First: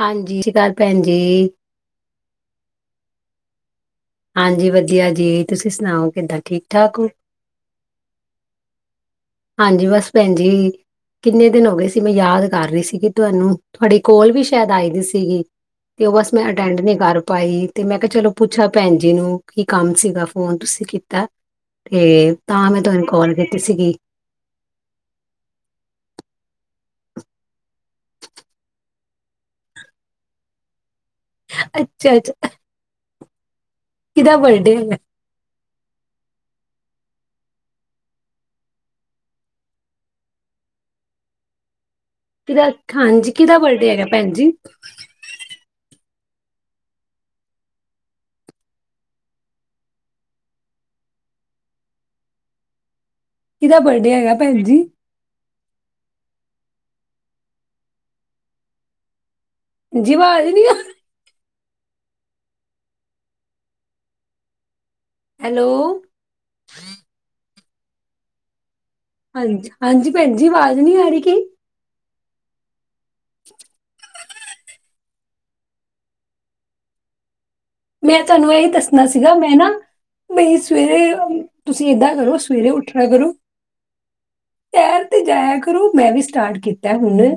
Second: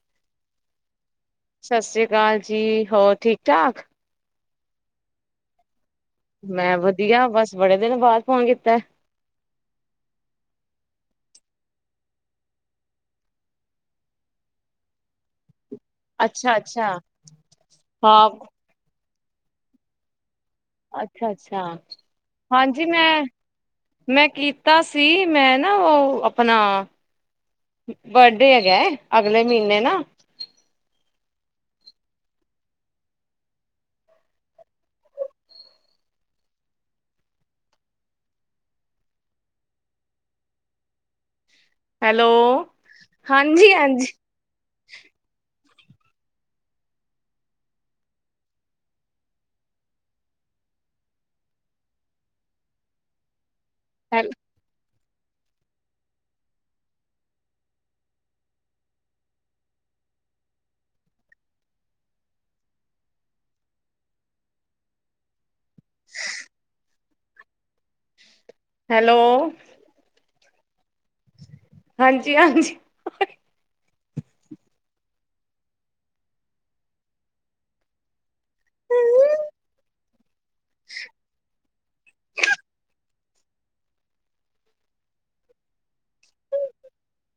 ਹਾਂਜੀ [unintelligible] [unintelligible] [unintelligible] ਜੀ ਹੋਰ ਠੀਕ ਠਾਕ ਹਾਂਜੀ ਵਧੀਆ ਜੀ ਤੁਸੀਂ ਸੁਣਾਓ ਕਿੱਦਾਂ ਮੈਂ ਠੀਕ-ਠਾਕ ਹੋ? ਵਧੀਆ ਬਸ ਬੜੇ ਦਿਨ ਬਾਅਦ ਫੋਨ ਕੀਤਾ ਹਾਂਜੀ ਬਸ ਭੈਣ ਜ ਕਿੰਨੇ ਦਿਨ ਹੋ ਗਏ ਸੀ ਮੈਂ ਯਾਦ ਕਰ ਰਹੀ ਸੀ ਕਿ ਤੁਹਾਨੂੰ ਤੁਹਾਡੇ ਕੋਲ ਵੀ ਸ਼ਾਇਦ ਆਈ ਦੀ ਸੀਗੀ ਤੇ ਉਹ ਬਸ ਮੈਂ ਅੱਛਾ ਅਟੈਂਡ ਅੱਛਾ ਨਹੀ ਕਰ ਪਾਈ ਤੇ ਮੈਂ ਕਿਹਾ ਹਾਂ ਚਲੋ ਪੁੱਛਾ ਭੈਣਜੀ [unintelligible] ਕੰਮ ਸੀਗਾ ਫੋਨ ਤੁਸੀਂ ਕੀਤਾ ਅੱਛਾ ਅੱਛਾ ਤੇ ਤਾਂ ਮੈਂ ਤੁਹਾਨੂੰ ਕਾੱਲ ਕੀਤੀ ਸੀਗੀ ਮੈਂ ਕੀਤਾ ਸੀ ਮੈਂ ਨਾ ਉਹ ਆਪਣਾ ਬਰਡੇ ਹੈਗਾ ਅਗਲੇ ਮਹੀਨੇ ਨਾ [unintelligible] ਕਿਦਾ ਬਰਡੇ ਹੈਗਾ ਹੈਲੋ ਕਿਹਦਾ ਹਾਂਜੀ, ਕਿਹਦਾ ਬਰਡੇ ਹੈਗਾ ਭੈਣ ਜੀ? ਕਿਹਦਾ ਬਰਡੇ ਹੈਲ ਹੈਗਾ ਭੈਣ ਜੀ? ਜੀ, ਵਾਜ਼ ਨੀ ਆਹ ਹੈਲੋ। ਹੂੰ। ਹੈਲੋ ਹਾਂਜੀ-ਹਾਂਜੀ, ਭੈਣਜ ਜੀ ਆਵਾਜ਼ ਨੀ ਆ ਰਹੀ ਕਿ? ਹਾਂਜੀ-ਹਾਂਜੀ, ਹ-ਹ ਮੈਂ ਤੁਹਾਨੂੰ ਇਹੀ ਦੱਸਣਾ ਸੀਗਾ, ਮੈਂ ਨਾ ਬਈ ਸਵੇਰੇ ਤੁਸੀਂ ਏਦਾਂ ਕਰੋ ਸਵੇਰੇ ਉੱਠਿਆ ਕਰੋ ਸੈਰ ਤੇ ਜਾਇਆ ਕਰੋ। ਮੈਂ ਵੀ ਸਟਾਰਟ ਕੀਤਾ ਹੁਣ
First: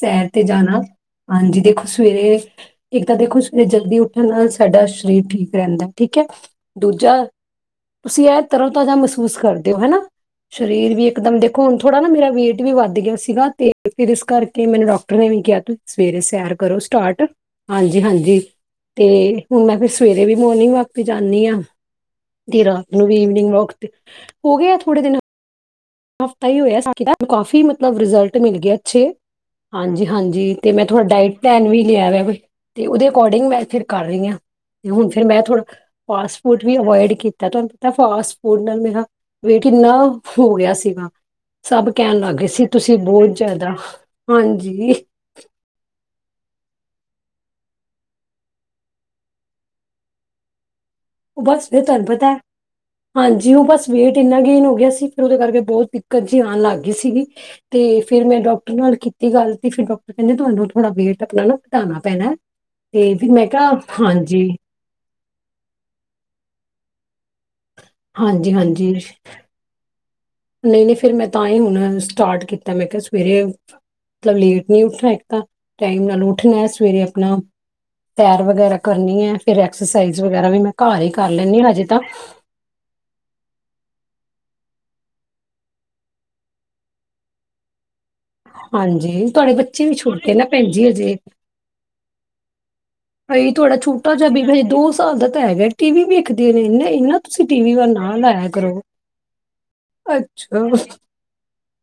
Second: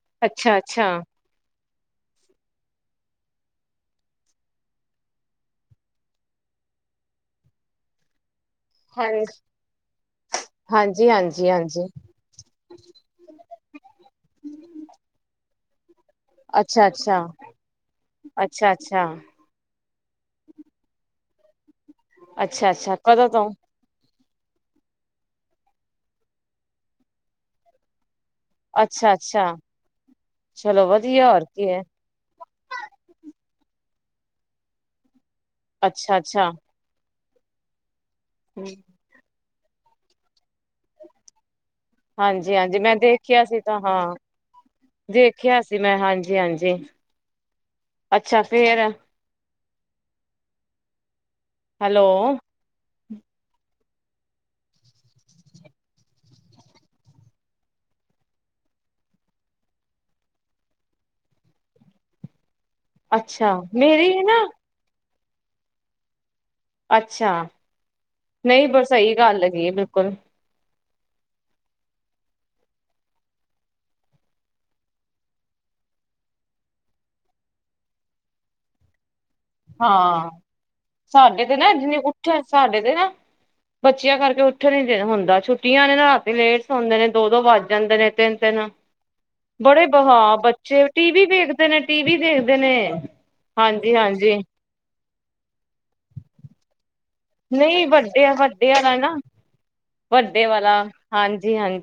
ਸੈਰ ਤੇ ਅੱਛਾ ਜਾਣਾ ਅੱਛਾ ਹਾਂਜੀ, ਦੇਖੋ ਸਵੇਰੇ ਇੱਕ ਤਾਂ ਦੇਖੋ ਸਵੇਰੇ ਜਲਦੀ ਉੱਠਣ ਨਾਲ ਸਾਡਾ ਸਰੀਰ ਠੀਕ ਰਹਿੰਦਾ ਠੀਕ ਹੈ ਦੂਜਾ ਤੁਸੀਂ ਹੈ ਤਰ੍ਹਾਂ-ਤਾਜ਼ਾ ਹਾਂਜੀ ਮਹਿਸੂਸ ਕਰਦੇਓ ਹੈਨਾ, ਸਰੀਰ ਵੀ ਹਾਂਜੀ ਇੱਕਦਮ ਹਾਂਜੀ ਦੇਖੋ ਹੁਣ ਹਾਂਜੀ ਥੋੜ੍ਹਾ ਨਾ ਮੇਰਾ ਵੇਟ ਵੀ ਵੱਧ ਗਿਆ ਸੀਗਾ ਤੇ ਫਿਰ ਇਸ ਕਰਕੇ ਮੈਨੂੰ ਡਾਕਟਰ ਨੇ ਵੀ ਕਿਹਾ ਤੁਸੀਂ ਸਵੇਰੇ ਸੈਰ ਕਰੋ ਅੱਛਾ ਅੱਛਾ ਸਟਾਰਟ ਹਾਂਜੀ-ਹਾਂਜੀ ਅੱਛਾ ਅੱਛਾ ਤੇ ਮੈਂ ਫਿਰ ਸਵੇਰੇ ਵੀ ਮੋਰਨਿੰਗ ਵਾਕ ਤੇ ਜਾਂਦੀ ਹਾਂ। ਤੇ ਅੱਛਾ ਰਾਤ ਅੱਛਾ ਨੂੰ ਵੀ ਕਦੋਂ ਤੋਂ ਈਵਨਿੰਗ ਵਾਕ ਤੇ। ਹੋ ਗਿਆ ਆ ਥੋੜੇ ਦਿਨ। ਹਫ਼ਤਾ ਹੀ ਹੋਇਆ ਸਟਾਰਟ ਕੀਤਾ, ਕਾਫੀ ਮਤਲਬ ਰਿਜ਼ਲਟ ਮਿਲ ਗਿਆ ਅੱਛੇ ਅੱਛਾ ਅੱਛਾ ਹਾਂਜੀ-ਹਾਂਜੀ, ਤੇ ਮੈਂ ਚਲੋ ਥੋੜਾ ਵਧੀਆ ਡਾਇਟ ਹੋਰ ਕੀ ਪਲੈਨ ਹੈ ਵੀ ਲਿਆ ਵਾ ਤੇ ਉਹਦੇ ਅਕੋਰਡਿੰਗ ਮੈਂ ਫਿਰ ਕਰ ਰਹੀ ਹਾਂ, ਤੇ ਹੁਣ ਫਿਰ ਮੈਂ ਥੋੜਾ ਅੱਛਾ ਫਾਸਟ ਅੱਛਾ ਫੂਡ ਵੀ ਅਵਇਡ ਕੀਤਾ। ਤਦਾ ਫਾਸਟ ਫੂਡ ਨਾਲ ਮੇਰਾ ਵੇਟ ਇੰਨਾ ਹੋ ਗਿਆ ਸੀ। ਸੀਗਾ ਸਭ ਕਹਿਣ ਲੱਗ ਗਏ ਹਾਂਜੀ ਸੀ ਹਾਂਜੀ ਮੈਂ ਤੁਸੀਂ ਬਹੁਤ ਦੇਖਿਆ ਸੀ ਜ਼ਿਆਦਾ, ਤਾਂ ਹਾਂ ਹਾਂਜੀ। ਜੀ ਹਾਂਜੀ ਅੱਛਾ, ਫੇਰ ਉਹ ਬਸ ਫਿਰ ਹੈਲੋ ਤੁਹਾਨੂੰ ਪਤਾ ਹੈ ਹਾਂਜੀ, ਉਹ ਬਸ ਵੇਟ ਇਨਾ ਗੇਨ ਹੋ ਗਿਆ ਸੀ ਫਿਰ ਉਹਦੇ ਕਰਕੇ ਬਹੁਤ ਦਿੱਕਤ ਜਿ ਆਉਣ ਲੱਗ ਗਈ ਸੀਗੀ, ਤੇ ਫੇਿਰ ਮੈਂ ਡਾਕਟਰ ਨਾਲ ਕੀਤੀ ਗੱਲ, ਤੇ ਫਿਰ ਡਾਕਟਰ ਕਹਿੰਦੇ ਤੁਹਾਨੂੰ ਥੋੜਾ ਵੇਟ ਆਪਣਾ ਨਾ ਘਟਾਉਣਾ ਪੈਣਾ। ਤੇ ਫਿਰ ਮੈਂ ਅੱਛਾ ਕਿਹਾ, ਮੇਰੀ ਨਾ ਹਾਂਜੀ। ਅੱਛਾ। ਹਾਂਜੀ ਨਹੀਂ, ਪਰ ਸਹੀ ਗੱਲ ਹੈਗੀ ਹੈ ਬਿਲ ਬਿਲਕੁਲ। ਨਹੀਂ-ਨਹੀਂ ਫਿਰ ਮੈਂ ਤਾਂ ਹੀ ਹੁਣ ਸਟਾਰਟ ਕੀਤਾ, ਮੈਂ ਕਿਹਾ ਸਵੇਰੇ ਮਤਲਬ ਲੇਟ ਨਹੀਂ ਉੱਠਣਾ, ਇੱਕ ਤਾਂ ਟਾਈਮ ਨਾਲ ਉੱਠਣਾ, ਸਵੇਰੇ ਆਪਣਾ ਸੈਰ ਵਗੈਰਾ ਕਰਨੀ ਹੈ। ਫਿਰ ਐਕਸਰਸਾਈਜ਼ ਹਾਂ ਵਗੈਰਾ ਵੀ ਮੈਂ ਘਰ ਹੀ ਕਰ ਸਾਡੇ ਤੇ ਲੈਂਦੀ ਨਾ ਹ ਅਜੇ ਇਨੀ ਤਾਂ। ਬੱਚੀਆਂ ਕਰਕੇ ਉੱਠਣ ਨੀ ਦੇ ਹੁੰਦਾ ਛੁੱਟੀਆਂ ਨੇ ਨਾ ਰਾਤੀ ਲੇਟ ਸੁਣਦੇ ਨੇ ਦੋ-ਦੋ ਵਜ ਜਾਂਦੇ ਨੇ। ਤਿੰਨ ਤਿੰਨ ਹਾਂਜੀ ਤੁਹਾਡੇ ਬੱਚੇ ਬੜੇ ਵੀ ਛੋਟੇ ਨਾ ਭੈਣ ਬੱਚੇ ਜੀ ਟੀ ਹਜੇ ਵੀ ਦੇੇਖਦੇ ਨੇ ਟੀਵ ਦੇਖਦੇ ਨੇ ਭਾਈ ਥੋੜਾ ਹਾਂਜੀ ਛੋਟਾ ਜਿਹਾ ਹਾਂਜੀ ਵੀ। ਹਜੇ ਦੋ ਸਾਲ ਦਾ ਤਾਂ ਹੈਗਾ ਟੀ ਵੀ ਵੇਖਦੇ ਨੇ ਇਹਨਾਂ ਇਹਨਾਂ। ਨਹੀਂ ਵੱਡੇ ਵੱਡੇ ਵਾਲਾ ਨਾ ਵੱਡੇ ਅੱਛਾ ਵਾਲਾ ਹਾਂਜੀ ਹਾਂਜੀ।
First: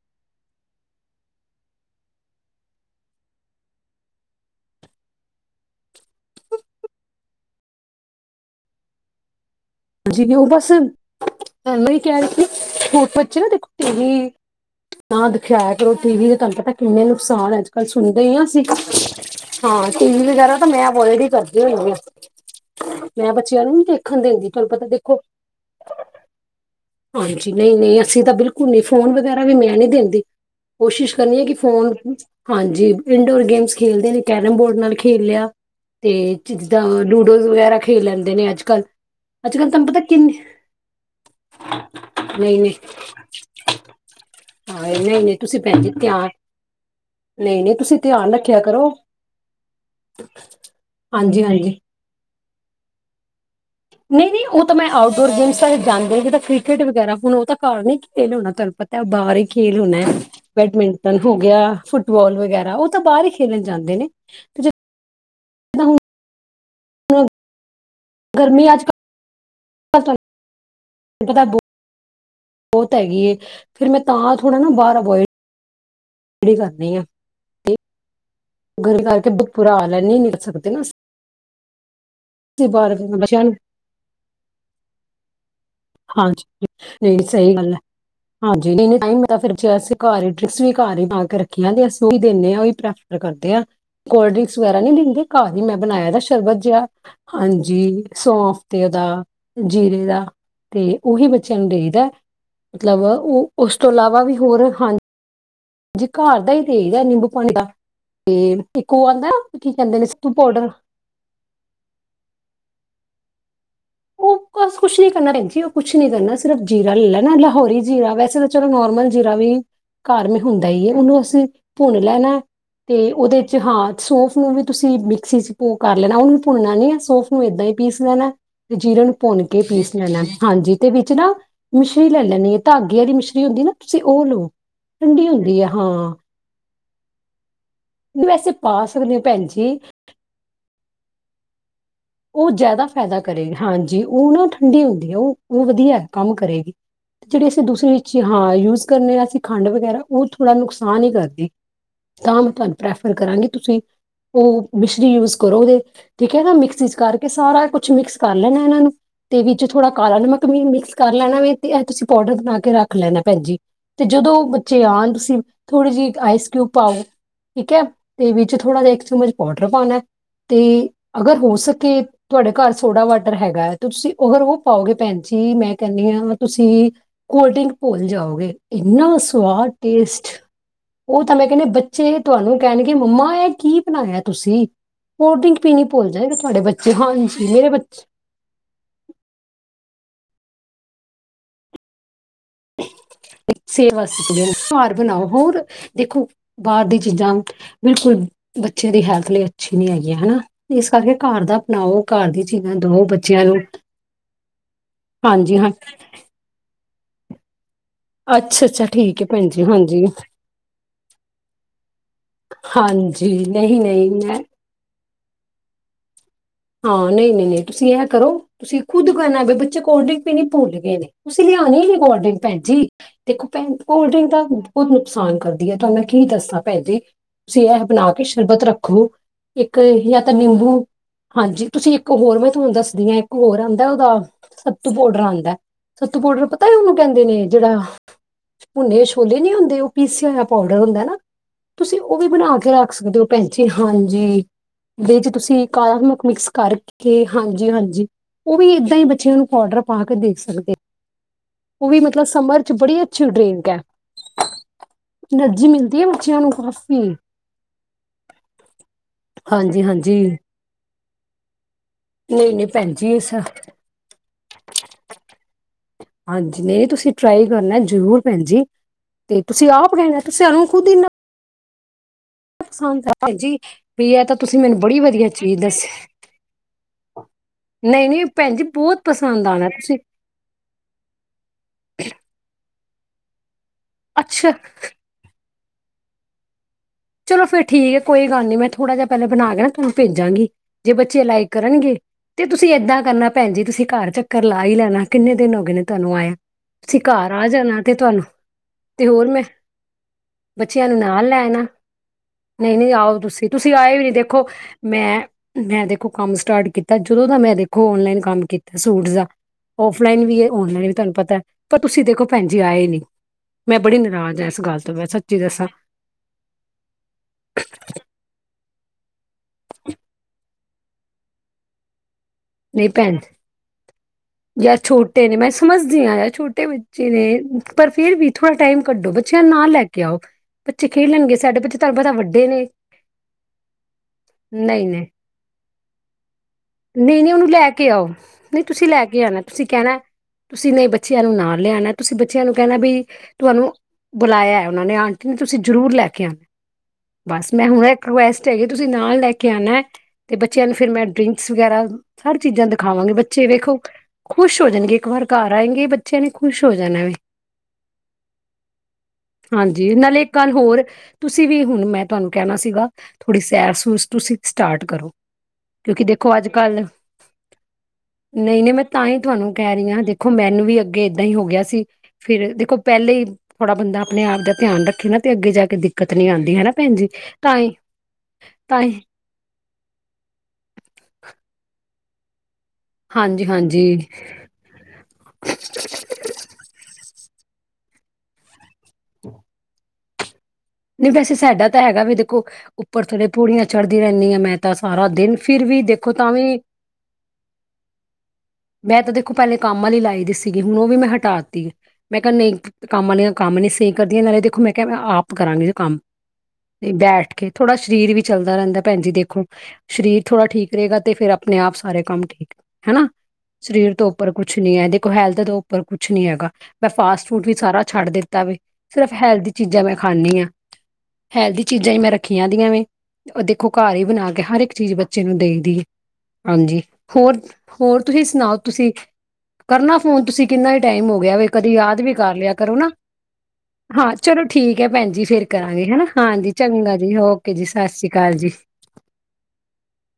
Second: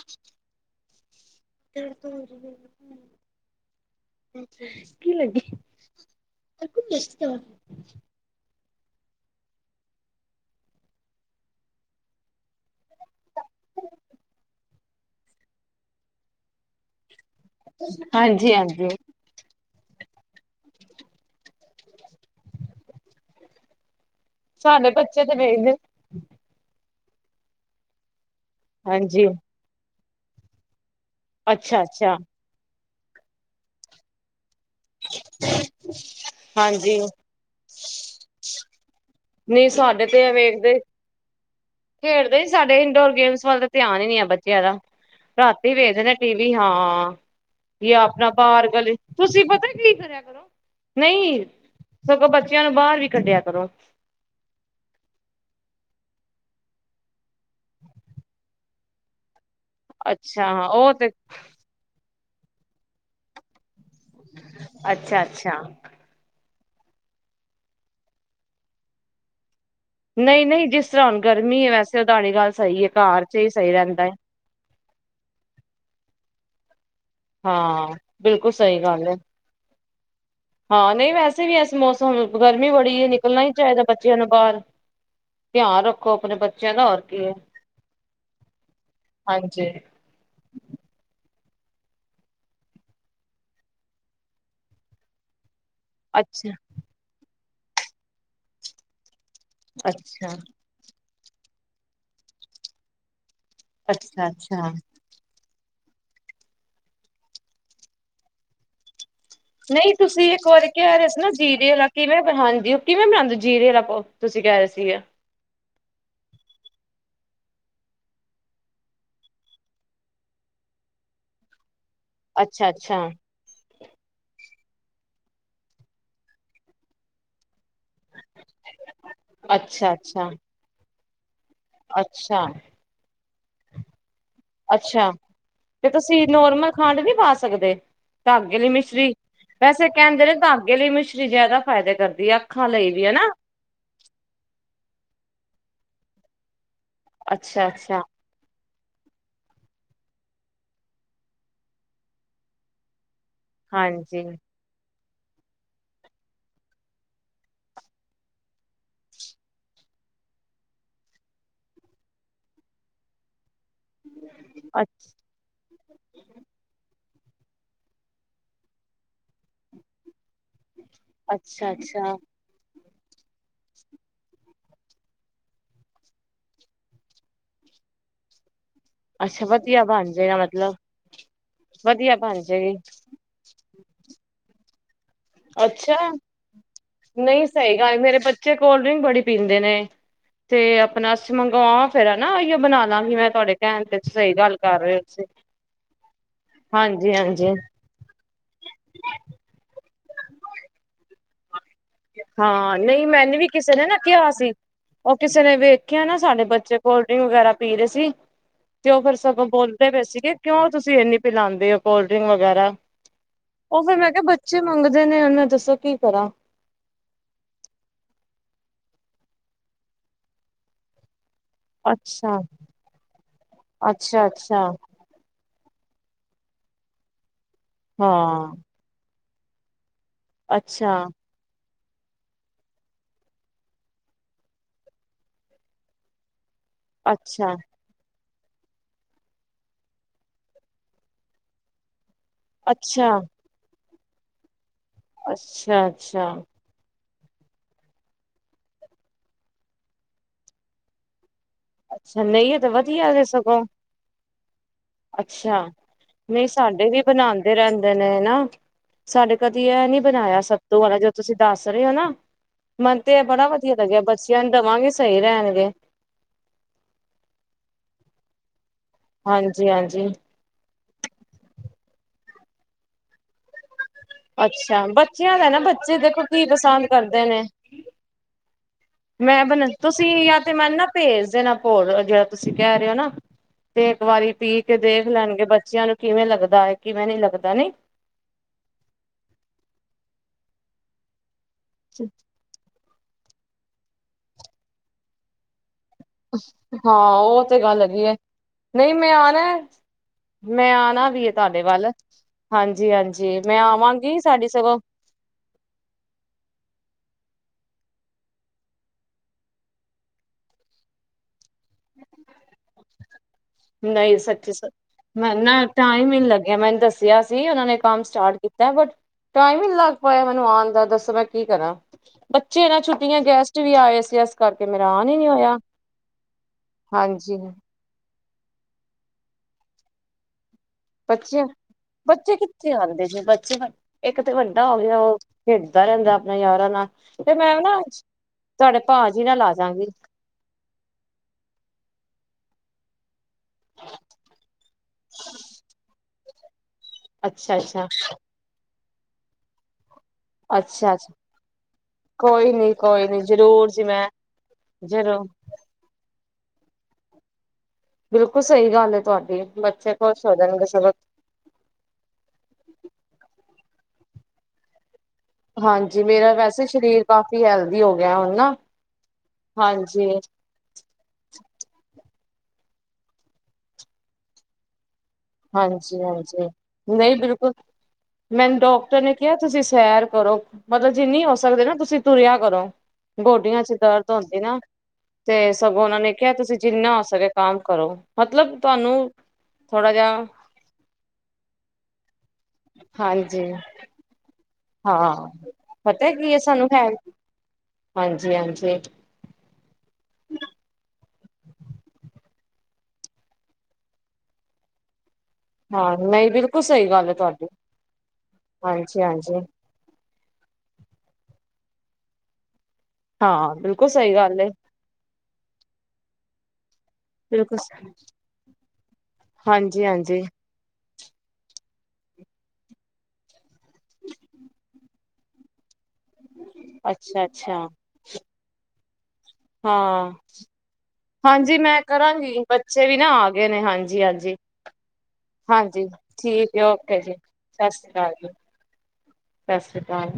ਅੱਛਾ। ਕੀ ਲੱਗਿਆ ਹਾਂਜੀ ਉਹ ਵੀ ਬਸ ਐਨਾ ਕਹਿ ਰਹੀ ਸੀ ਬੱਚੇ ਨਾ ਦੇਖੋ ਟੀ ਵੀ ਨਾ ਦਿਖਾਇਆ ਕਰੋ ਉਹ ਟੀ ਵੀ ਦੇ ਤੁਹਾਨੂੰ ਪਤਾ ਕਿੰਨੇ। ਨੁਕਸਾਨ ਅੱਜ ਕੱਲ੍ਹ ਸੁਣਦੇ ਹੀ ਹਾਂਜੀ ਅਸੀਂ। ਹਾਂਜੀ ਹਾਂ ਟੀ ਵੀ ਵਗੈਰਾ ਤਾਂ ਮੈਂ ਔਲਰੈਡੀ ਕਰਦੀ ਹੋਈ ਹਾਂ ਮੈਂ ਬੱਚਿਆਂ ਨੂੰ ਨੀ ਦੇਖਣ ਦਿੰਦੀ। ਤੁਹਾਨੂੰ ਪਤਾ ਸਾਡੇ ਦੇਖੋ ਬੱਚੇ ਤੇ ਵੇਖ ਦੇ। ਹਾਂਜੀ ਨਹੀਂ ਨਹੀਂ ਅਸੀਂ ਤਾਂ ਬਿਲਕੁਲ। ਫੋਨ ਹਾਂਜੀ ਵਗੈਰਾ ਵੀ ਮੈਂ ਨੀ ਦਿੰਦੀ। ਕੋਸ਼ਿਸ਼ ਕਰਨੀ ਹੈ ਕਿ ਅੱਛਾ ਫੋਨ ਅੱਛਾ ਹਾਂਜੀ। ਇੰਡੋਰ ਗੇਮਸ ਖੇਲਦੇ ਨੇ ਕੈਰਮ ਬੋਰਡ। ਨਾਲ ਖੇਲ ਲਿਆ ਤੇ ਜਿੱਦਾਂ ਹਾਂਜੀ ਲੂਡੋ ਵਗੈਰਾ ਖੇਲ ਲੈਂਦੇ ਨੇ ਅੱਜ। ਕੱਲ। ਅੱਜ ਨਹੀਂ ਕੱਲ੍ਹ ਤੁਹਾਨੂੰ ਪਤਾ ਸਾਡੇ ਤੇ ਐ ਕਿੰਨੇ ਵੇਖਦੇ। ਖੇਡਦੇ ਹੀ ਨਹੀਂ ਨਹੀਂ ਸਾਡੇ ਇੰਡੋਰ ਗੇਮਸ ਵੱਲ ਤਾਂ ਧਿਆਨ ਹੀ ਨਹੀਂ ਹੈ। ਜਿਆਦਾ ਹਾਂ ਨਹੀਂ ਨਹੀਂ ਤੁਸੀਂ ਰਾਤੀ ਭੈਣ ਜੀ ਵੇਖਦੇ ਨੇ ਧਿਆਨ ਟੀ ਵੀ ਹਾਂ ਨਹੀਂ ਨਹੀਂ ਤੁਸੀਂ ਜਾਂ ਆਪਣਾ ਧਿਆਨ ਰੱਖਿਆ ਬਾਹਰ ਕਰੋ ਗਲੀ ਤੁਸੀਂ ਪਤਾ ਕੀ ਕਰਿਆ ਕਰੋ ਹਾਂਜੀ ਨਹੀਂ ਹਾਂਜੀ ਸਗੋਂ ਬੱਚਿਆਂ ਨੂੰ ਬਾਹਰ ਵੀ ਕੱਢਿਆ ਕਰੋ। ਨਹੀਂ ਨਹੀਂ ਉਹ ਤਾਂ ਮੈਂ ਆਊਟਡੋਰ ਗੇਮਸ ਬਾਰੇ ਜਾਣਦੀ ਨੀ ਤਾਂ ਕ੍ਰਿਕਟ ਵਗੈਰਾ ਹੁਣ ਉਹ ਤਾਂ ਘਰ ਨੀ ਕਿਤੇ ਲਿਆਉਣਾ ਤੁਹਾਨੂੰ ਪਤਾ। ਬਾਹਰ ਰਹੀ। ਖੇਲ ਹੋਣਾ ਅੱਛਾ ਹਾਂ ਉਹ ਤੇ ਬੈਡਮਿੰਟਨ ਹੋ ਗਿਆ ਫੁੱਟਬਾਲ। ਫੁਟਬਾਲ ਵਗੈਰਾ ਉਹ ਤਾਂ ਬਾਹਰ ਹੀ ਖੇਲਣ। ਜਾਂਦੇ ਨੇ ਜੇ। ਹੈਆ। ਗਰਮੀ ਅੱਜ ਕੱਲ੍ਹ‌। ਨਹੀਂ ਨਹੀਂ ਜਿਸ। ਜਿਦਾਂ ਹੁਣ ਗਰਮੀ ਹੈ ਵੈਸੇ ਤੁਹਾਡੀ ਗੱਲ। ਸਹੀ ਹੈ ਬਹੁਤ ਹੈਗੀ ਘਰ ਏ ਚ ਹੀ ਸਹੀ ਫੇਰ ਮੈਂ ਰਹਿੰਦਾ ਹੈ ਤਾਂ ਥੋੜ੍ਹਾ ਨਾ ਬਾਹਰ ਹੋਈ। ਕਿਹੜੀ ਕਰਨੀ ਆ। ਹਾਂ ਬਿਲਕੁਲ। ਸਹੀ ਗਰਮੀ ਗੱਲ ਹੈ ਕਰਕੇ, ਬਹੁਤ ਬੁਰਾ ਹਾਲ ਹੈ। ਲੈਨੀ ਨੀ। ਹਾਂ ਨਹੀਂ ਵੈਸੇ ਵੀ, ਏਸ ਮੌਸਮ ਸੀ ਗਰਮੀ ਬਾਹਰ ਬੜੀ ਏ, ਫਿਰ ਨਿਕਲਣਾ ਬੱਚਿਆਂ ਹੀ ਨੀ ਨੂੰ ਚਾਹੀਦਾ ਬੱਚਿਆਂ ਨੂੰ। ਘਰ ਹਾਂਜੀ। ਨਹੀਂ ਸਹੀ ਗੱਲ ਹੈ। ਹਾਂਜੀ ਨਹੀਂ- ਨਹੀਂ ਹਾਂਜੀ। ਜੈਸ ਵੀ ਘਰੇ, ਟ੍ਰਿਕਸ ਵੀ ਕਰ ਰਹੀ ਉਹੀ ਦੇਨੇ ਆਂ, ਉਹੀ ਪ੍ਰੈਫਰ ਕਰਦੇ ਹਾਂ, ਕੋਲਡ ਡਰਿੰਕਸ ਵਗੈਰਾ ਨਹੀ ਦਿੰਦੇ ਘਰ ਮੈਂ ਬਣਾਇਆ ਤ ਅੱਛਾ, ਸ਼ਰਬਤ ਜਿਹਾ ਹਾਂਜੀ ਸੋਂਫ਼ ਤੇ, ਓਦਾ ਅੱਛਾ। ਅਤੇ ਉਹੀ ਬੱਚਿਆਂ ਨੂੰ ਦੇਈਦਾ ਮਤਲਬ। ਉਹ, ਉਸ ਤੋਂ ਇਲਾਵਾ ਅੱਛਾ, ਵੀ ਹੋਰ, ਅੱਛਾ। ਹਾਂਜੀ। ਜੀ ਘਰ ਦਾ ਹੀ ਦੇਈਦਾ ਨਿੰਬੂ ਪਾਣੀ ਦਾ, ਤੇ ਇੱਕੋ ਓ ਆ ਨਹੀਂ ਤੁਸੀਂ ਇੱਕ ਵਾਰੀ ਕਹਿ ਰਹੇ ਸੀ ਨਾ, ਜੀਰੇ ਵਾਲਾ ਕਿਵੇਂ ਹਾਂਜੀ ਉਹ ਕਿਵੇਂ ਬਣਾਂਦੇ? ਜੀਰੇ ਰੱਖ ਉਹ, ਬਸ ਕੁਛ ਨੀ ਕਰਨਾ ਭੈਣ ਜੀ, ਉਹ ਕੁਛ ਨੀ ਕਰਨਾ ਸਿਰਫ ਜੀਰਾ ਲੈ ਹਨ ਨਾ ਲਾਹੋਰੀ ਜੀਰਾ ਵੈਸੇ ਤਾਂ, ਚਲੋ ਨੋਰਮਲ ਜੀਰਾ ਵੀ ਘਰ ਮ ਹੁੰਦਾ ਹੀ ਹੈ ਉਹਨੂੰ ਅਸੀਂ ਭੁੰਨ ਲੈਣਾ ਅੱਛਾ, ਅੱਛਾ, ਤੇ ਉਹਦੇ 'ਚ ਹਾਂ ਸੋੰਫ ਨੂੰ ਵੀ ਤੁਸੀਂ ਮਿਕਸੀ 'ਚ ਭੋ ਕਰ ਲੈਣਾ ਉਹਨੂੰ ਭੁੰਨਣਾ ਨ ਨਹੀਂ ਹੈ ਸੋਫ ਨੂੰ ਏਦਾਂ ਹੀ ਪੀਸ ਲੈਣਾ। ਤੇ ਜੀਰੇ ਨੂੰ ਭੁੰਨ ਕੇ ਅੱਛਾ, ਪੀਸ ਲੈਣਾ ਅੱਛਾ, ਹਾਂਜੀ, ਤੇ, ਵਿਚ ਨਾ ਮਿਸ਼ਰੀ ਲੈ ਅੱਛਾ, ਲੈਂਨੀ ਆ, ਮਧਾਗੇ ਵਾਲੀ ਮਿਸ਼ਰੀ ਹੁੰਦੀ ਨਾ ਤੁਸੀਂ ਉਹ ਲਓ, ਅੱਛਾ। ਠੰਡੀ ਹੁੰਦੀ ਹੈ, ਤੇ ਹਾਂ। ਤੁਸੀਂ ਨੋਰਮਲ ਖੰਡ ਨਹੀਂ ਪਾ ਸਕਦੇ ਵੈਸੇ ਧਾਗੇ ਲਈ ਪਾ ਮਿਸ਼ਰੀ ਸਕਦੇ ਹੋ ਭੈਣ ਜੀ। ਚ, ਜ਼ਿਆਦਾ ਫਾਇਦੇ ਕਰਦੀ ਆ ਉਹ ਅੱਖਾਂ ਜ਼ਿਆਦਾ ਲਈ ਵੀ ਫਾਇਦਾ ਹਨਾ। ਕਰੇਗੀ ਹਾਂਜੀ। ਉਹ ਨਾ, ਠੰਡੀ ਹੁੰਦੀ ਹੈ ਉਹ ਉਹ ਵਧੀਆ ਕੰਮ ਕਰੇਗੀ। ਤੇ ਜਿਹੜੀ ਅਸੀਂ ਅੱਛਾ, ਦੂਸਰੀ ਅੱਛਾ 'ਚ ਹਾਂ ਯੂਜ ੇ ਹ ਅਸੀਂ ਖੰਡ ਵਗੈਰਾ, ਉਹ ਥੋੜਾ ਨੁਕਸਾਨ ਹੀ ਕਰਦੀ, ਤਾਂ, ਮੈਂ ਤੁਹਾਨੂੰ ਪ੍ਰੈਰ ਰ ਕਰਾਂਗੇ ਤੁਸੀਂ ਹਾਂਜੀ ਉਹ ਮਿਸ਼ ਯੂਜ ਕਰੋਂਗੇ ਠੀਕ ਹੈ ਨਾ ਮਿਕਸੀ 'ਚ ਕਰਕੇ ਸਾਰਾ ਕੁਛ ਮਿਕਸ ਕਰ ਲੈਣਾ ਇਹਨਾਂ ਨੂੰ, ਤੇ ਵਿੱਚ ਥੋੜਾ ਕਾਲਾ ਨਮਕ ਵੀ ਮਿਕਸ ਕਰ ਲੈਣਾ ਵੇ, ਤੇ ਇਹ ਤੁਸੀਂ ਪਾਊਡਰ ਬਣਾ ਕੇ ਰੱਖ ਲੈਣਾ ਭੈਣਜੀ। ਤੇ, ਜਦੋਂ ਬੱਚੇ ਅ ਆਉਣ, ਤੁਸੀਂ ਥੋੜ੍ਹੀ ਜਿਹੀ ਆਈਸ-ਕਿਊਬ ਪਾਓ। ਠੀਕ ਹੈ, ਤੇ ਵਿੱਚ ਥੋੜ੍ਹਾ ਜਹਾ ਇੱਕ ਚਮਚ ਪਾੋਡਰ ਪਾਣਾ ਤੇ, ਅਗਰ ਹੋ ਅੱਛਾ, ਸਕੇ ਤੇ, ਅੱਛਾ। ਤੁਹਾਡੇ ਘਰ'ਚ ਸੋਡਾ ਵਾਟਰ ਹੈਗਾ ਹੈ, ਤੇ ਤੁਸੀਂ ਅਗਰ ਉਹ ਪਾਓਗੇ ਭੈਣ ਜੀ, ਮੈਂ ਕਹਿੰਨੀ ਹਾਂ, ਤੁਸੀਂ ਕੋਲਡ ਡਰਿੰਕ ਭੁੱਲ ਜਾਓਗੇ। ਇੰਨਾ ਅੱਛਾ ਸਵਾਦ ਵਧੀਆ ਬਣ ਟੇਸਟ ਜਾਏਗਾ ਮਤਲਬ ਉਹ ਤਾਂ ਮੈਂ ਕਹਿੰਦੇ ਵਧੀਆ ਬੱਚੇ ਬਣ ਤੁਹਾਨੂੰ ਜਾਏਗੀ ਕਹਿਣਗੇ ਮੰਮਾ ਇਹ ਕੀ ਬਣਾਇਆ ਤੁਸੀਂ ਕੋਲਡਰਿੰਕ ਪੀ ਭੁੱਲ ਅੱਛਾ। ਜਾਏਗਾ ਤੁਹਾਡੇੱਚੇ ਨਹੀਂ ਸਹੀ ਗੱਲ ਮੇਰੇ ਬੱਚੇ ਕੋਲਡ ਡਰਿੰਕ ਬੜੀ ਪੀਂਦੇ ਨੇ ਤੇ ਆਪਣਾ ਅਸੀਂ ਮੰਗਵਾ ਫੇਿਰ ਸਿਹਤ ਸਹੀ ਵਾਸਤੇ ਗੱਲ ਕਰ ਰਹੇ ਘਰ ਹੋ ਤੁਸੀਂ। ਬਣਾਓ ਹੋਰ ਦੇਖੋ ਬਾਹਰ ਦੀ ਚੀਜ਼ਾਂ ਹਾਂਜੀ-ਹਾਂਜੀ ਬਿਲਕੁਲ ਬੱਚਿਆਂ ਦੀ ਹੈਲਥ ਲਈ ਅੱਛੀ ਨੀ ਹੈਗੀ ਹਨਾ ਇਸ ਕਰਕੇ ਘਰ ਦਾ ਬਣਾਓ ਘਰ ਦੀ ਚੀਜ਼ਾਂ ਹਾਂ ਦਿਓ ਨਹੀਂ ਮੈਨੂੰ ਬੱਚਿਆਂ ਵੀ ਨੂੰ ਕਿਸੇ ਨੇ ਨਾ ਕਿਹਾ ਸੀ ਉਹ ਕਿਸੇ ਨੇ ਹਾਂਜੀ ਹਾਂ ਵੇਖਿਆ ਨਾ ਸਾਡੇ ਬੱਚੇ ਕੋਲਡ ਡਿੰਕ ਵਗੈਰਾ ਪੀ ਰਹੇ ਸੀ ਅੱਛਾ ਅੱਛਾ ਤੇ ਉਹ ਫਿਰ ਠੀਕ ਹੈ ਸਗੋਂ ਭੈਣ ਜੀ ਬੋਲਦੇ ਪਏ ਹਾਂਜੀ ਸੀਗੇ ਕਿਉਂ ਤੁਸੀਂ ਇੰਨੀ ਪਿਲਾਉਂਦੇ ਹੋ ਕੋਲਡ ਡਰਿੰਕ ਵਗੈਰਾ ਹਾਂਜੀ ਨਹੀਂ ਉਹ ਫੇਿਰ ਨਹੀਂ ਮੈਂ ਕਿਹਾ ਬੱਚੇ ਮੰਗਦੇ ਨੇ ਉਹ ਦੱਸੋ ਕੀ ਕਰਾਂ ਹਾਂ ਨਹੀਂ ਨਹੀਂ ਨਹੀਂ ਤੁਸੀਂ ਇਹਂ ਕਰੋ ਤੁਸੀਂ ਖੁਦ ਕਹਿਨਾ ਬੱਚੇ ਕੋਲਡ ਡਰਿੰਕ ਵੀ ਨੀ ਭੁੱਲ ਗਏ ਨੇ ਤੁਸੀਂ ਲਿਆਣੇ ਹੀ ਨ ਕੋਲਡ ਅੱਛਾ, ਡਰਿੰਕ ਭੈਣਜੀ ਦੇਖੋ ਕੋਲਡ ਡਰਿੰਕ ਦਾ ਅੱਛਾ-ਅੱਛਾ ਬਹੁਤ ਨੁਕਸਾਨ ਕਰਦਾ ਤੁਹ ਮੈਂ ਕੀ ਦੱਸਾਂ ਭੈ ਜੇ ਤੁਸੀਂ ਇਹ ਬਣਾ ਕੇ ਹਾਂ ਸ਼ਰਬਤ ਰੱਖੋ ਇੱਕ ਜ ਤਾਂ ਨਿੰਬੂ ਅੱਛਾ, ਹਾਂਜੀ ਤੁਸੀਂ ਇੱਕ ਹੋਰ ਮੈਂ ਤੁਹਾਨੂੰ ਦੱਸਦੀ ਹ ਇੱਕ ਹੋਰ ਆਉਂਦਾ ਉਹਦਾ ਸੱਤੂ ਪਾਊਡਰ ਆਉਂਦਾ ਹੈੱੂ ਪਾਊਡਰ ਪਤਾ ਹੀ ਉਹਨੂੰ ਕਹਿੰਦੇ ਨੇ ਅੱਛਾ, ਜਿਹੜਾ ਭੁੰਨੇ ਛੋਲੇ ਨੀ ਹੁੰਦੇ ਉਹ ਪੀਸਿਆਆ ਪਾਊਡਰ ਹੁੰਦਾ ਨਾ ਤੁਸੀਂ ਉਹ ਵੀ ਬਣਾ ਕੇ ਰੱਖ ਅੱਛਾ, ਸਕਦੇ ਹੋ ਪੈਂਚੀ ਹਾਂਜੀ ਦੇ ਜੇ ਤੁਸੀਂ ਕਾਰਾਮਕ ਅੱਛਾ-ਅੱਛਾ ਮਿਕਸ ਕਰਕੇ ਕੇ ਹਾਂਜੀ ਹਾਂਜੀ ਉਹ ਵੀ ਏਦਾਂ ਹੀ ਬੱਚਿਆਂ ਨੂੰ ਪਡਰ ਪਾ ਕੇ ਦੇਖ ਸਕਦੇ ਆ ਉਹ ਵੀ ਅੱਛਾ ਮਤਲਬ ਨਹੀਂ ਇਹ ਸਮਰ ਤਾਂ ' ਬੜੀ ਵਧੀਆ ਜੇ ਅੱਛੀ ਸਗੋਂ ਡਰੀਕ ਹੈ ਅੱਛਾ ਐਨਰਜੀ ਮਿਲਦੀ ਹੈ ਬੱਚਿਆਂ ਨਹੀਂ ਨੂੰ ਸਾਡੇ ਵੀ ਕਾਫ਼ੀ ਬਣਾਉਂਦੇ ਰਹਿੰਦੇ ਨੇ ਨਾ ਸਾਡੇ ਕਦੀ ਇਹ ਨੀ ਹਾਂਜੀ-ਹਾਂਜੀ। ਬਣਾਇਆ ਸਭ ਤੋਂ ਵਾਲਾ ਜੋ ਤੁਸੀਂ ਦੱਸ ਰਹੇ ਹੋ ਨਾ ਨਹੀਂ-ਨਹੀਂ ਭੈਣ ਮਨ ਤੇ ਜੀ ਇਹ ਸ ਬੜਾ ਵਧੀਆ ਲੱਗਿਆ ਬੱਚਿਆਂ ਨੂੰ ਦੇਵਾਂਗੇ ਸਹੀ ਰਹਿਣਗੇ ਹਾਂਜੀ ਨਹੀਂ ਤੁਸੀਂ ਟਰਾਈ ਕਰਨਾ ਜ਼ਰੂਰ ਭੈਣ ਜ ਤੇ ਤੁਸੀਂ ਹਾਂਜੀ ਆਪ ਹਾਂਜੀ ਕਹਿਣਾ ਤੁਸੀਂ ਸਨੂੰ ਖੁਦਨਾ ੁਕਸਾਨ ਜੀ ਵੀ ਇਹ ਤਾਂ ਤੁਸੀਂ ਮੈਨੂੰ ਅੱਛਾ ਬੜੀ ਵਧੀਆ ਬੱਚਿਆਂ ਦਾ ਨਾ ਚੀਜ਼ ਦੱਸ ਬੱਚੇ ਦੇਖੋ ਕੀ ਪਸੰਦ ਕਰਦੇ ਨੇ ਨਹੀਂ ਨਹੀਂ ਭੈਣ ਜੀ ਬਹੁਤ ਮੈਂ ਪਸੰਦ ਬ ਆਣਾ ਤੁਸੀਂ ਜਾਂ ਤੇ ਮੈਨੂੰ ਨਾ ਭੇਜ ਦੇਣਾ ਭੋਲ ਜਿਹੜਾ ਤੁਸੀਂ ਕਹਿ ਰਹੇ ਹੋ ਨਾ ਤੇ ਇੱਕ ਵਾਰੀ ਅੱਛਾ ਪੀ ਕੇ ਦੇਖ ਲੈਣਗੇ ਬੱਚੇ ਬੱਚਿਆਂ ਨੂੰ ਕਿਵੇਂ ਲੱਗਦਾ ਹੈ ਕਿਵੇਂ ਨਹੀਂ ਚਲੋ ਲੱਗਦਾ ਫਿਰ ਨਹੀਂ ਠੀਕ ਕੋਈ ਗੱਲ ਨੀ ਮੈਂ ਥੋੜਾ ਜਿਹਾ ਪਹਿਲਾਂ ਬਣਾ ਕੇ ਨਾ ਤਾਨੂੰ ਭੇਜਾਂਗੀ ਜੇ ਬੱਚੇ ਲਾਈਕ ਕਰਨਗੇ ਤੇ ਤੁਸੀਂ ਇਦਾਂ ਕਰਨਾ ਭੈਣ ਜੀ ਤੁਸੀਂ ਘਰ ਚੱਕਰ ਲਾ ਹੀ ਲੈਣਾ ਕਿੰਨੇ ਦਿਨ ਹੋ ਗਏ ਨੇ ਤੁਹਾਨੂੰ ਆਇਆ ਹਾਂ ਤੁਸੀਂ ਘਰ ਉਹ ਆ ਤੇ ਜਾਣਾ ਗੱਲ ਹੈਗੀ ਹੈ ਤੁਹਾਨੂੰ ਨਹੀਂ ਤੇ ਮੈਂ ਹੋਰ ਆਣਾ ਮੈਂ ਬੱਚਿਆਂ ਨੂੰ ਆਣਾ ਨਾਲ ਵੀ ਲੈ ਤੁਹਾਡੇ ਆਣਾ ਵੱਲ ਨਹੀਂ ਨਹੀਂ ਆਓ ਹਾਂਜੀ-ਹਾਂਜੀ ਤੁਸੀਂ ਮੈਂ ਤੁਸੀਂ ਆਏ ਵੀ ਨਹੀਂ ਆਵਾਂਗੀ ਦੇਖੋ ਸਾਡੀ ਸਗੋਂ ਮੈਂ ਮੈਂ ਦੇਖੋ ਕੰਮ ਸਟਾਰਟ ਕੀਤਾ ਜਦੋਂ ਦਾ ਮੈਂ ਦੇਖੋ ਦੇੋ ਔਨਲਾਈਨ ਕੰਮ ਕੀਤਾ ਸੂਟ ਦਾ ਫਲਾਈਨ ਵੀ ਹੈ ਔਨਲਾਈਨ ਵੀ ਤੁਹਾਨੂੰ ਪਤਾ ਹੈ ਪਰ ਤੁਸੀਂ ਦੇਖੋ ਭੈਣਜੀ ਆਏ ਹੀ ਨਹੀਂ ਮੈਂ ਬੜੀ ਨਹੀਂ ਨਾਰਾਜ਼ ਹਾਂ ਸੱਚੀ ਇਸ ਸੱਚ ਗੱਲ ਤੋਂ ਮੈਂ ਸੱਚੀ ਨਾ ਦੱਸਾਂ ਟਾਈਮ ਹੀ ਨੀ ਲੱਗਿਆ ਮੈਨੂੰ ਦੱਸ ਸੀ ਉਹ ਨੇ ਕੰਮ ਸਟਾਰਟ ਕੀਤਾ ਬ ਟਾਈਮ ਸੀ ਹੀ ਲੱਗ ਪਾਇਆ ਮੈਨੂੰ ਆਉਣ ਦਾ ਦੱਸੋ ਮੈਂ ਕੀ ਕਰਾਂ ਬੱਚੇ ਨਾ ਨਹੀਂ ਭੈਣ ਛੁੱਟੀਆਂ ਗੈਸਟ ਵੀ ਆਏ ਸੀ ਇਸ ਕਰਕੇ ਜਾਂ ਮੇਰਾ ਆਣ ਹੀ ਛੋਟੇ ਨੀ ਨੇ ਮੈਂ ਹੋਇਆ ਸਮਝਦੀ ਹਾਂ ਯ ਛੋਟੇ ਬੱਚੇ ਹਾਂਜੀ। ਨੇ ਪਰ ਫਿਰ ਵੀ ਥੋੜਾ ਟਾਈਮ ਕੱਢੋ ਬੱਚਿਆਂ ਨਾਲ ਲੈ ਕੇ ਆਓ ਖੇਲਣਗੇ ਬੱਚੇ ਸਾਡੇ ਤੁਹਾਨੂੰ ਪਤਾ ਬੱਚੇ ਵੱਡੇ ਨੇ ਕਿੱਥੇ ਆਉਦੇ ਸੀ ਬੱਚੇ ਇੱਕ ਤੇ ਵੱਡਾ ਹੋ ਨਹੀਂ ਗਿਆ ਨਹੀਂ ਉਹ ਖੇਡਦਾ ਰਹਿੰਦਾ ਆਪਣੇ ਯਾਰਾਂ ਨਾਲ ਨਹੀਂ ਨਹੀਂ ਮੈਂ ਲੈ ਨਾ ਕੇ ਆਓ ਨਹੀਂ ਤੁਹਾਡੇ ਤੁਸੀਂ ਲੈ ਕੇ ਭਾਜੀ ਆਉਣਾ ਨਾਲ ਆ ਤੁਸੀਂ ਜਾਂਗੀ ਕਹਿਣਾ ਤੁਸੀਂ ਨਹੀਂ ਬੱਚਿਆਂ ਨੂੰ ਨਾ ਲਿਆਉਣਾ ਤੁਸੀਂ ਬੱਚਿਆਂ ਨੂੰ ਕਹਿਣਾ ਬਈ ਤੁਹਾਨੂੰ ਬੁਲਾਇਆ ਉਹਨਾਂ ਨੇ ਆਂਟੀ ਨੇ ਤੁਸੀਂ ਜਰੂਰ ਲੈ ਕੇ ਆਉਣਾ ਬਸ ਮੈਂ ਹੁਣ ਅੱਛਾ-ਅੱਛਾ, ਇੱਕ ਰਿਕੁਐਸਟ ਹੈਗੀ ਤੁਸੀਂ ਨਾਲ ਲੈ ਕੇ ਆਉਣਾ ਅਤੇ ਬੱਚਿਆਂ ਨੂੰ ਫਿਰ ਮੈਂ ਅੱਛਾ-ਅੱਛਾ ਡਰਿੰਕਸ ਵਗੈਰਾ ਸਰ ਕੋਈ ਚੀਜ਼ਾਂ ਨੀ ਕੋਈ ਦਿਖਾਵਾਂਗੇ ਨੀ ਬੱਚੇ ਜ਼ਰੂਰ ਵੇਖੋ ਜੀ ਮੈਂ ਖੁਸ਼ ਹੋ ਜਾਣਗੇ ਇੱਕ ਜ਼ਰੂਰ ਵਾਰ ਘਰ ਆਏਗੇ ਬੱਚਿਆਂ ਨੇ ਖੁਸ਼ ਹੋ ਜਾਣਾਵੇ ਬਿਲਕੁਲ ਸਹੀ ਗੱਲ ਹੈ ਤੁਹਾਡੀ ਹਾਂਜੀ ਬੱਚੇ ਨਾਲੇ ਖੁਸ਼ ਇੱਕ ਹੋ ਗੱਲ ਜਾਣਗੇ ਹੋਰ ਸਗੋਂ ਤੁਸੀਂ ਵੀ ਹੁਣ ਮੈਂ ਤੁਹਾਨੂੰ ਕਹਿਣਾ ਸੀਗਾ ਥੋੜੀ ਤੈਰਸੂਸ ਤੁਸੀਂ ਸਟਾਰਟ ਕਰੋ ਹਾਂਜੀ ਕਿਉਂਕਿ ਮੇਰਾ ਦੇਖੋ ਅੱਜ ਵੈਸੇ ਕੱਲ ਸਰੀਰ ਕਾਫੀ ਨਹੀਂ ਨਹੀਂ ਮੈਂ ਤਾਂ ਹੀ ਤੁਹਾਨੂੰ ਕਹਿ ਰਹੀ ਹੈ ਹਾਂਜੀ ਦੇਖੋ ਮੈਨੂੰ ਵੀ ਅੱਗੇ ਏਦਾਂ ਹੀ ਹੋ ਗਿਆ ਸੀ ਫਿਰ ਦੇਖੋ ਪਹਿਲੇ ਹੀ ਥੋੜ੍ਹਾ ਬੰਦਾ ਆਪਣੇ ਆਪ ਦਾ ਧਿਆਨ ਰੱਖ ਹਾਂਜੀ ਹਾਂਜੀ ਜੀ ਨਹੀਂ ਬਿਲਕੁਲ ਤਾਂ ਹੀ ਮੈਨੂੰ ਤਾਂ ਡਾਕਟਰ ਹੀ ਨੇ ਕਿਹਾ ਤੁਸੀਂ ਸੈਰ ਕਰੋ ਮਤਲਬ ਜੇ ਨਹੀਂ ਹੋ ਸਕਦੇ ਨਾ ਤੁਸੀਂ ਤੁਰਿਆ ਕਰੋ ਹਾਂਜੀ ਗੋਡਿਆਂ ਚ ਹਾਂਜੀ ਦਰਦ ਹੁੰਦੀ ਨਾ ਤੇ ਸਗੋਂ ਉਹਨਾਂ ਨੇ ਕਿਹਾ ਤੁਸੀਂ ਜਿੰਨਾ ਆ ਸਕੇ ਕੰਮ ਕਰੋ ਮਤਲਬ ਤੁਹਾਨੂੰ ਥੋੜਾ ਜਿਹਾ [inaudible] ਨਹੀਂ ਵੈਸੇ ਸਾਡਾ ਤਾਂ ਹੈਗਾ ਵੀ ਦੇਖੋ ਉੱਪਰ ਥੜੇ ਹਾਂਜੀ ਪੂੜੀਆਂ ਚੜ੍ਹਦੀ ਰਹਿੰਦੀ ਹੈ ਮੈਂ ਤਾਂ ਸਾਰਾ ਹਾਂ ਦਿਨ ਫਿਰ ਵੀ ਪਤਾ ਦੇਖੋ ਤਾਂ ਕੀ ਹੈ ਵੀ ਸਾਨੂੰ ਹੈ ਹਾਂਜੀ ਹਾਂਜੀ ਮੈਂ ਤਾਂ ਦੇਖੋ ਪਹਿਲੇ ਕੰਮ ਵਾਲੀ ਲਾਈ ਦੀ ਸੀਗੀ ਹੁਣ ਉਹ ਵੀ ਮੈਂ ਹ ਘਟਾ ਤੀ ਮੈਂ ਕਿਹਾ ਨਹੀਂ ਕੰਮ ਵਾਲੀਆਂ ਦਾ ਕੰਮ ਨੀ ਸਹੀ ਕਰਦੀਆਂ ਨਾਲੇ ਦੇਖੋ ਮੈਂ ਕਿਹਾ ਆਪ ਕਰਾਂਗੇ ਹਾਂ ਕੰਮ ਨਹੀਂ ਬਿਲਕੁਲ ਸਹੀ ਤੇ ਗੱਲ ਹੈ ਬੈਠ ਤੁਹਾਡੀ ਕੇ ਥੋੜ੍ਹਾ ਸਰੀਰ ਵੀ ਚੱਲਦਾ ਰਹਿੰਦਾ ਭੈਣ ਹਾਂਜੀ ਜੀ ਹਾਂਜੀ ਦੇਖੋ ਸਰੀਰ ਥੋੜਾ ਠੀਕ ਰਹੇਗਾ ਤੇ ਫੇਿਰ ਆਪ ਆਪਣੇ ਆਪ ਸਾਰੇ ਕੰਮ ਠੀਕ ਹਨਾ ਹਾਂ ਬਿਲਕੁਲ ਸਰੀਰ ਤੋਂ ਸਹੀ ਉੱਪਰ ਗੱਲ ਕੁਛ ਨੀ ਹੈ ਦੇਖੋ ਹੈਲਥ ਤੋਂ ਉੱਪਰ ਕੁਛ ਨੀ ਹੈਗਾ ਮੈਂ ਫਾਸਟ ਫੂਡ ਵੀ ਬਿਲਕੁਲ ਸਾਰਾ ਛੱਡ ਦਿੱਤਾ ਵਵੇ ਸਿਰਫ਼ ਹੈਲਦੀ ਚੀਜ਼ਾਂ ਮੈਂ ਹਾਂਜੀ-ਹਾਂਜੀ, ਖਾਂਦੀ ਹਾਂ ਹੈਲਦੀ ਚੀਜ਼ਾਂ ਹੀ ਮੈਂ ਰੱਖੀਆਂ ਦੀਆਂ ਵ ਉਹ ਦੇਖੋ ਘਰ ਹੀ ਬਣਾ ਕੇ ਹਰ ਇੱਕ ਚੀਜ਼ ਬੱਚੇ ਨੂੰ ਦੇਈ ਦੀਏ ਹਾਂਜੀ ਹੋਰ ਅੱਛਾ-ਅੱਛਾ ਹੋਰ ਤੁਸੀਂ ਸੁਣਾਓ ਤੁਸੀਂ ਕਰਨਾ ਹਾਂ। ਫੋਨ ਤੁਸੀਂ ਕਿੰਨਾ ਹੀ ਟਾਈਮ ਹੋ ਗਿਆ ਹਾਂਜੀ ਕਦੇ ਮੈਂ ਯਾਦ ਵੀ ਕਰ ਕਰਾਂਗੀ ਲਿਆ ਕਰੋ ਬੱਚੇ ਨਾ ਵੀ ਆ ਗਏ ਨੇ ਹਾਂ ਹਾਂਜੀ-ਹਾਂਜੀ। ਚਲੋ ਠੀਕ ਭੈਣ ਜੀ ਫਿਰ ਕਰਾਂਗੇ ਹਨਾ ਹਾਂਜੀ ਚੰਗਾ ਜੀ ਓਕੇ ਜੀ ਸਤਿ ਸ੍ਰੀ ਅਕਾਲ ਜੀ ਸਤਿ ਸ੍ਰੀ ਅਕਾਲ।